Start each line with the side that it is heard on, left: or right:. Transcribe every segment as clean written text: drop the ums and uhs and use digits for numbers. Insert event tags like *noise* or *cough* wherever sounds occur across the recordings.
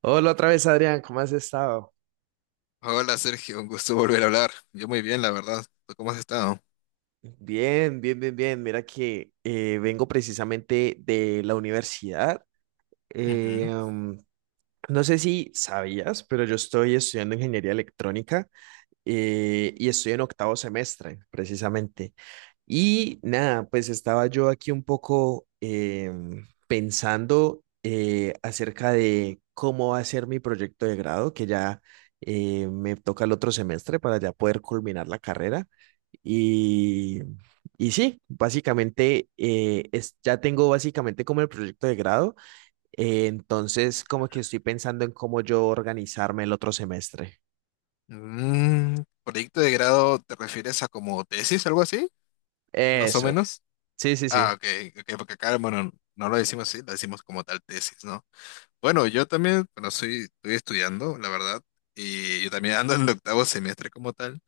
right: Hola otra vez, Adrián, ¿cómo has estado?
left: Hola Sergio, un gusto volver a hablar. Yo muy bien, la verdad. ¿Tú cómo has estado?
right: Bien, bien, bien, bien. Mira que vengo precisamente de la universidad. Eh,
left: Ujú.
right: um, no sé si sabías, pero yo estoy estudiando ingeniería electrónica y estoy en octavo semestre, precisamente. Y nada, pues estaba yo aquí un poco pensando acerca de cómo va a ser mi proyecto de grado, que ya me toca el otro semestre para ya poder culminar la carrera. Y, y sí, básicamente ya tengo básicamente como el proyecto de grado, entonces como que estoy pensando en cómo yo organizarme el otro semestre.
left: Mm, ¿proyecto de grado te refieres a como tesis, algo así? Más o
right: Eso,
left: menos.
right: sí, sí,
left: Ah,
right: sí.
left: ok, ok, porque acá, bueno, no lo decimos así, lo decimos como tal tesis, ¿no? Bueno, yo también, bueno, soy, estoy estudiando, la verdad, y yo también ando en el octavo semestre como tal,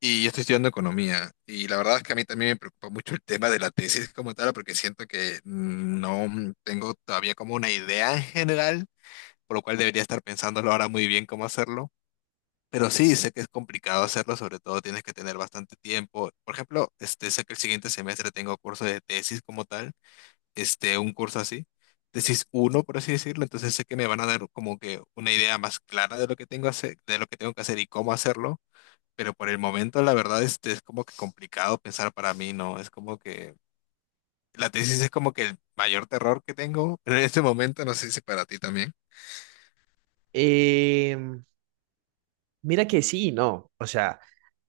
left: y yo estoy estudiando economía, y la verdad es que a mí también me preocupa mucho el tema de la tesis como tal, porque siento que no tengo todavía como una idea en general por lo cual debería estar pensándolo ahora muy bien cómo hacerlo. Pero sí, sé que es complicado hacerlo, sobre todo tienes que tener bastante tiempo. Por ejemplo, este, sé que el siguiente semestre tengo curso de tesis como tal, este, un curso así, tesis uno por así decirlo, entonces sé que me van a dar como que una idea más clara de lo que tengo hacer, de lo que tengo que hacer y cómo hacerlo, pero por el momento la verdad este, es como que complicado pensar para mí, ¿no? Es como que la tesis es como que el mayor terror que tengo en este momento, no sé si para ti también.
right: Em, Mira que sí, y no. O sea,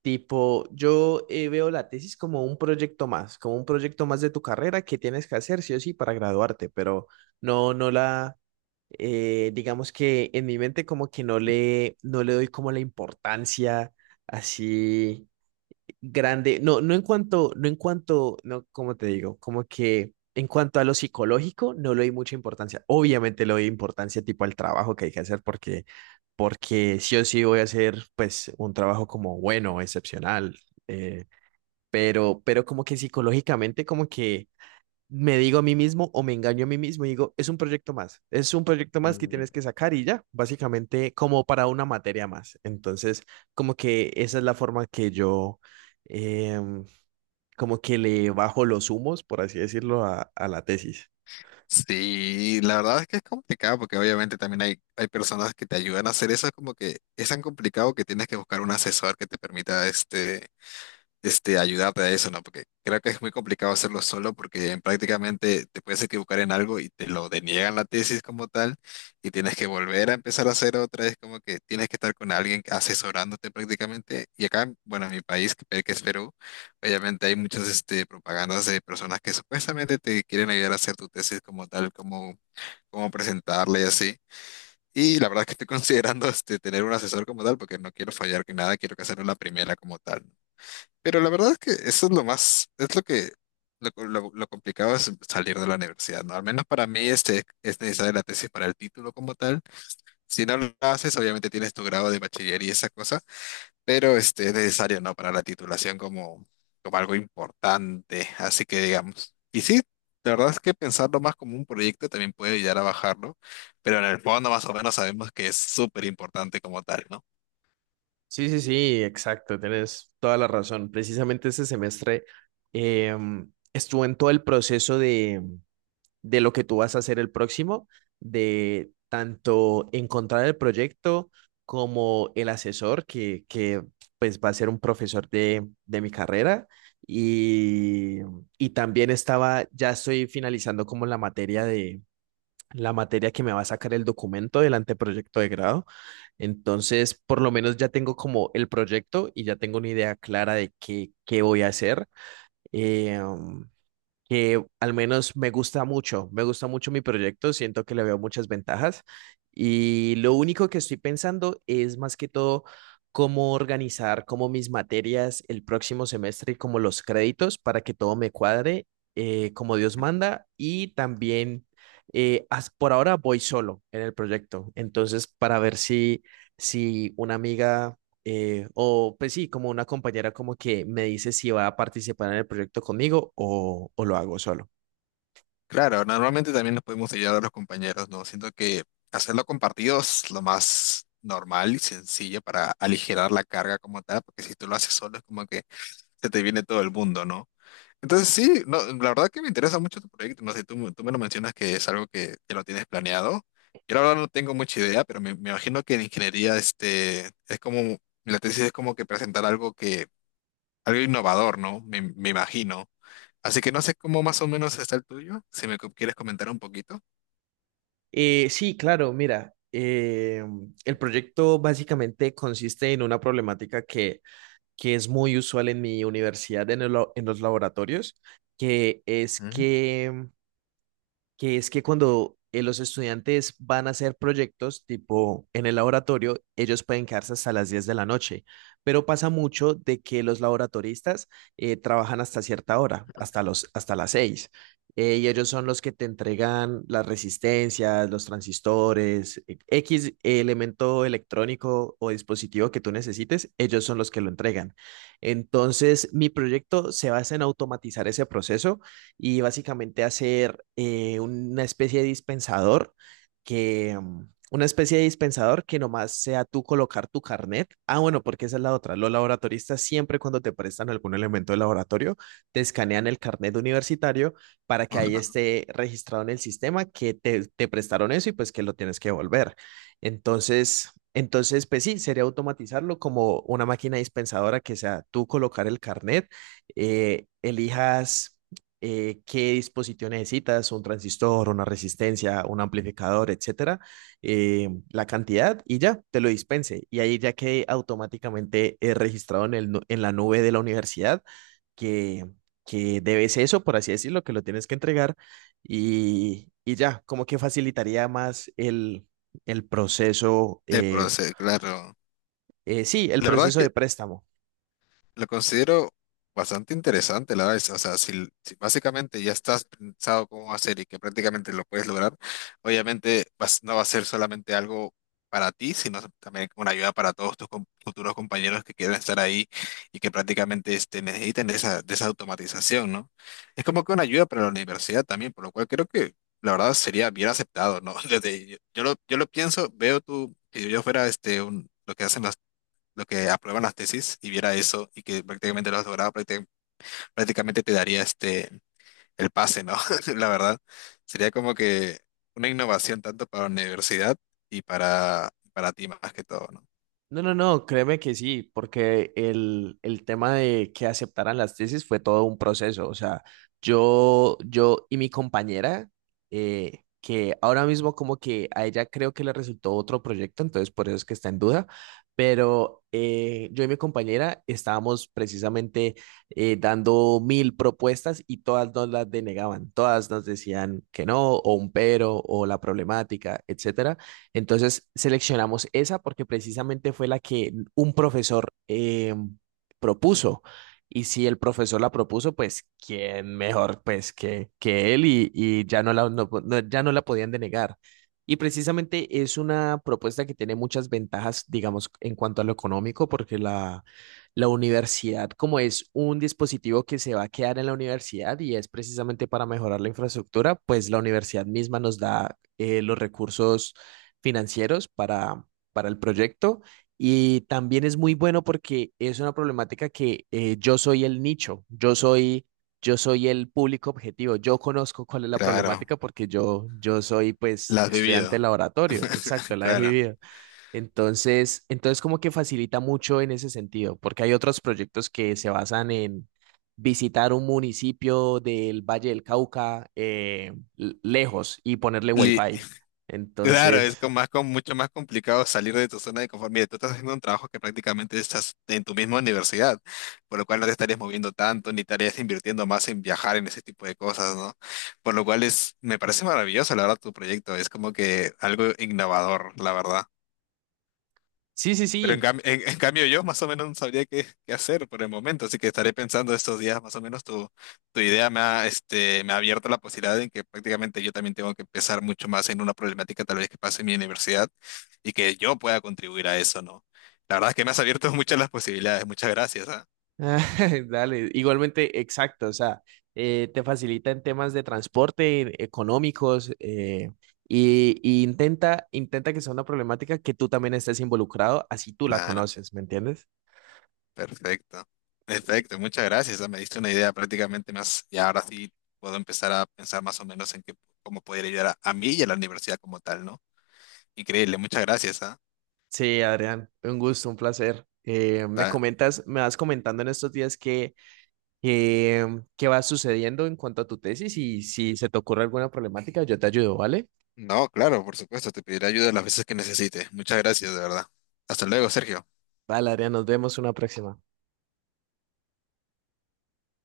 right: tipo, yo veo la tesis como un proyecto más, como un proyecto más de tu carrera que tienes que hacer sí o sí para graduarte, pero no, no la, digamos que en mi mente como que no le doy como la importancia así grande, no, no en cuanto, no en cuanto, no, cómo te digo, como que en cuanto a lo psicológico, no le di mucha importancia. Obviamente le doy importancia tipo al trabajo que hay que hacer porque, sí o sí voy a hacer pues un trabajo como bueno, excepcional, eh, pero como que psicológicamente como que me digo a mí mismo o me engaño a mí mismo y digo, es un proyecto más, es un proyecto más que tienes que sacar y ya, básicamente como para una materia más. Entonces, como que esa es la forma que yo, em, como que le bajo los humos, por así decirlo, a la tesis.
left: Sí, la verdad es que es complicado porque obviamente también hay personas que te ayudan a hacer eso, es como que es tan complicado que tienes que buscar un asesor que te permita ayudarte a eso, ¿no? Porque creo que es muy complicado hacerlo solo porque en prácticamente te puedes equivocar en algo y te lo deniegan la tesis como tal y tienes que volver a empezar a hacer otra. Es como que tienes que estar con alguien asesorándote prácticamente. Y acá, bueno, en mi país, que es Perú, obviamente hay muchas este, propagandas de personas que supuestamente te quieren ayudar a hacer tu tesis como tal, como presentarla y así. Y la verdad es que estoy *laughs* considerando este, tener un asesor como tal porque no quiero fallar que nada, quiero que hacerlo la primera como tal. Pero la verdad es que eso es lo más, es lo que lo complicado es salir de la universidad, ¿no? Al menos para mí este, es necesaria la tesis para el título como tal. Si no lo haces, obviamente tienes tu grado de bachiller y esa cosa, pero este, es necesario, ¿no? Para la titulación como algo importante, así que digamos. Y sí, la verdad es que pensarlo más como un proyecto también puede ayudar a bajarlo, pero en el fondo más o menos sabemos que es súper importante como tal, ¿no?
right: Sí, sí, sí, exacto, tienes toda la razón. Precisamente este semestre estuve en todo el proceso de lo que tú vas a hacer el próximo, de tanto encontrar el proyecto como el asesor que pues va a ser un profesor de mi carrera y, y también estaba, ya estoy finalizando como la materia que me va a sacar el documento del anteproyecto de grado. Entonces, por lo menos ya tengo como el proyecto y ya tengo una idea clara de qué voy a hacer. Eh, um, que al menos me gusta mucho mi proyecto, siento que le veo muchas ventajas y lo único que estoy pensando es más que todo cómo organizar como mis materias el próximo semestre y como los créditos para que todo me cuadre como Dios manda y también por ahora voy solo en el proyecto, entonces para ver si, si una amiga o pues sí, como una compañera como que me dice si va a participar en el proyecto conmigo o lo hago solo.
left: Claro, normalmente también nos podemos ayudar a los compañeros, ¿no? Siento que hacerlo compartido es lo más normal y sencillo para aligerar la carga como tal, porque si tú lo haces solo es como que se te viene todo el mundo, ¿no? Entonces sí, no, la verdad que me interesa mucho tu proyecto, no sé, tú me lo mencionas que es algo que lo tienes planeado. Yo la verdad no tengo mucha idea, pero me imagino que en ingeniería este, es como, la tesis es como que presentar algo innovador, ¿no? Me imagino. Así que no sé cómo más o menos está el tuyo, si quieres comentar un poquito.
right: Sí, claro, mira, el proyecto básicamente consiste en una problemática que es muy usual en mi universidad, en los laboratorios, que es
left: Ujú.
right: que que es que cuando los estudiantes van a hacer proyectos tipo en el laboratorio, ellos pueden quedarse hasta las 10 de la noche, pero pasa mucho de que los laboratoristas trabajan hasta cierta hora, hasta las 6 y ellos son los que te entregan las resistencias, los transistores, X elemento electrónico o dispositivo que tú necesites, ellos son los que lo entregan. Entonces, mi proyecto se basa en automatizar ese proceso y básicamente hacer una especie de dispensador que nomás sea tú colocar tu carnet. Ah, bueno, porque esa es la otra. Los laboratoristas siempre cuando te prestan algún elemento de laboratorio, te escanean el carnet universitario para que ahí
left: Ajá.
right: esté registrado en el sistema que te prestaron eso y pues que lo tienes que devolver. Entonces, pues sí, sería automatizarlo como una máquina dispensadora que sea tú colocar el carnet, elijas qué dispositivo necesitas, un transistor, una resistencia, un amplificador, etcétera, la cantidad y ya te lo dispense. Y ahí ya quede automáticamente registrado en la nube de la universidad que, que debes eso, por así decirlo, que lo tienes que entregar y ya, como que facilitaría más el proceso,
left: El proceso, claro.
right: sí, el
left: La verdad
right: proceso de préstamo.
left: lo considero bastante interesante, la verdad. O sea, si básicamente ya estás pensado cómo hacer y que prácticamente lo puedes lograr, obviamente no va a ser solamente algo para ti, sino también una ayuda para todos tus futuros compañeros que quieran estar ahí y que prácticamente este, necesiten de de esa automatización, ¿no? Es como que una ayuda para la universidad también, por lo cual creo que la verdad sería bien aceptado, ¿no? *laughs* Desde, yo lo pienso, veo tú, si yo fuera este, un, lo que hacen lo que aprueban las tesis y viera eso y que prácticamente lo has logrado, prácticamente te daría este el pase, ¿no? *laughs* La verdad, sería como que una innovación tanto para la universidad y para ti más que todo, ¿no?
right: No, no, no, créeme que sí, porque el tema de que aceptaran las tesis fue todo un proceso. O sea, yo y mi compañera, que ahora mismo como que a ella creo que le resultó otro proyecto, entonces por eso es que está en duda, pero yo y mi compañera estábamos precisamente dando mil propuestas y todas nos las denegaban, todas nos decían que no, o un pero, o la problemática, etcétera. Entonces seleccionamos esa porque precisamente fue la que un profesor propuso. Y si el profesor la propuso, pues quién mejor pues que él y ya no la podían denegar. Y precisamente es una propuesta que tiene muchas ventajas, digamos, en cuanto a lo económico, porque la universidad, como es un dispositivo que se va a quedar en la universidad y es precisamente para mejorar la infraestructura, pues la universidad misma nos da los recursos financieros para el proyecto y también es muy bueno porque es una problemática que yo soy el nicho, yo soy el público objetivo, yo conozco cuál es la
left: Claro,
right: problemática porque yo soy pues
left: la has
right: estudiante de
left: vivido.
right: laboratorio, exacto,
left: *laughs*
right: la he
left: Claro.
right: vivido. Entonces, como que facilita mucho en ese sentido, porque hay otros proyectos que se basan en visitar un municipio del Valle del Cauca lejos y ponerle
left: Li-
right: wifi.
left: Claro, es
right: Entonces,
left: con más, con mucho más complicado salir de tu zona de conformidad. Tú estás haciendo un trabajo que prácticamente estás en tu misma universidad, por lo cual no te estarías moviendo tanto, ni estarías invirtiendo más en viajar en ese tipo de cosas, ¿no? Por lo cual es, me parece maravilloso, la verdad, tu proyecto. Es como que algo innovador, la verdad.
right: Sí, sí,
left: Pero
right: sí. *laughs*
left: en cambio yo más o menos no sabría qué hacer por el momento, así que estaré pensando estos días más o menos tu, tu idea me ha, este, me ha abierto la posibilidad en que prácticamente yo también tengo que pensar mucho más en una problemática tal vez que pase en mi universidad y que yo pueda contribuir a eso, ¿no? La verdad es que me has abierto *laughs* muchas las posibilidades, muchas gracias, ¿ah?
right: Dale, igualmente, exacto. O sea, te facilita en temas de transporte, económicos, y intenta que sea una problemática que tú también estés involucrado, así tú la
left: Claro,
right: conoces, ¿me entiendes?
left: perfecto. Perfecto, muchas gracias, ah, me diste una idea prácticamente más y ahora sí puedo empezar a pensar más o menos en qué, cómo poder ayudar a mí y a la universidad como tal, ¿no? Increíble, muchas gracias, ¿ah?
right: Sí, Adrián, un gusto, un placer.
left: Da-
right: Me vas comentando en estos días que, eh, qué va sucediendo en cuanto a tu tesis y si se te ocurre alguna problemática, yo te ayudo, ¿vale?
left: No, claro, por supuesto, te pediré ayuda las veces que necesites. Muchas gracias, de verdad. Hasta luego, Sergio.
right: Vale, Adrián, nos vemos una próxima.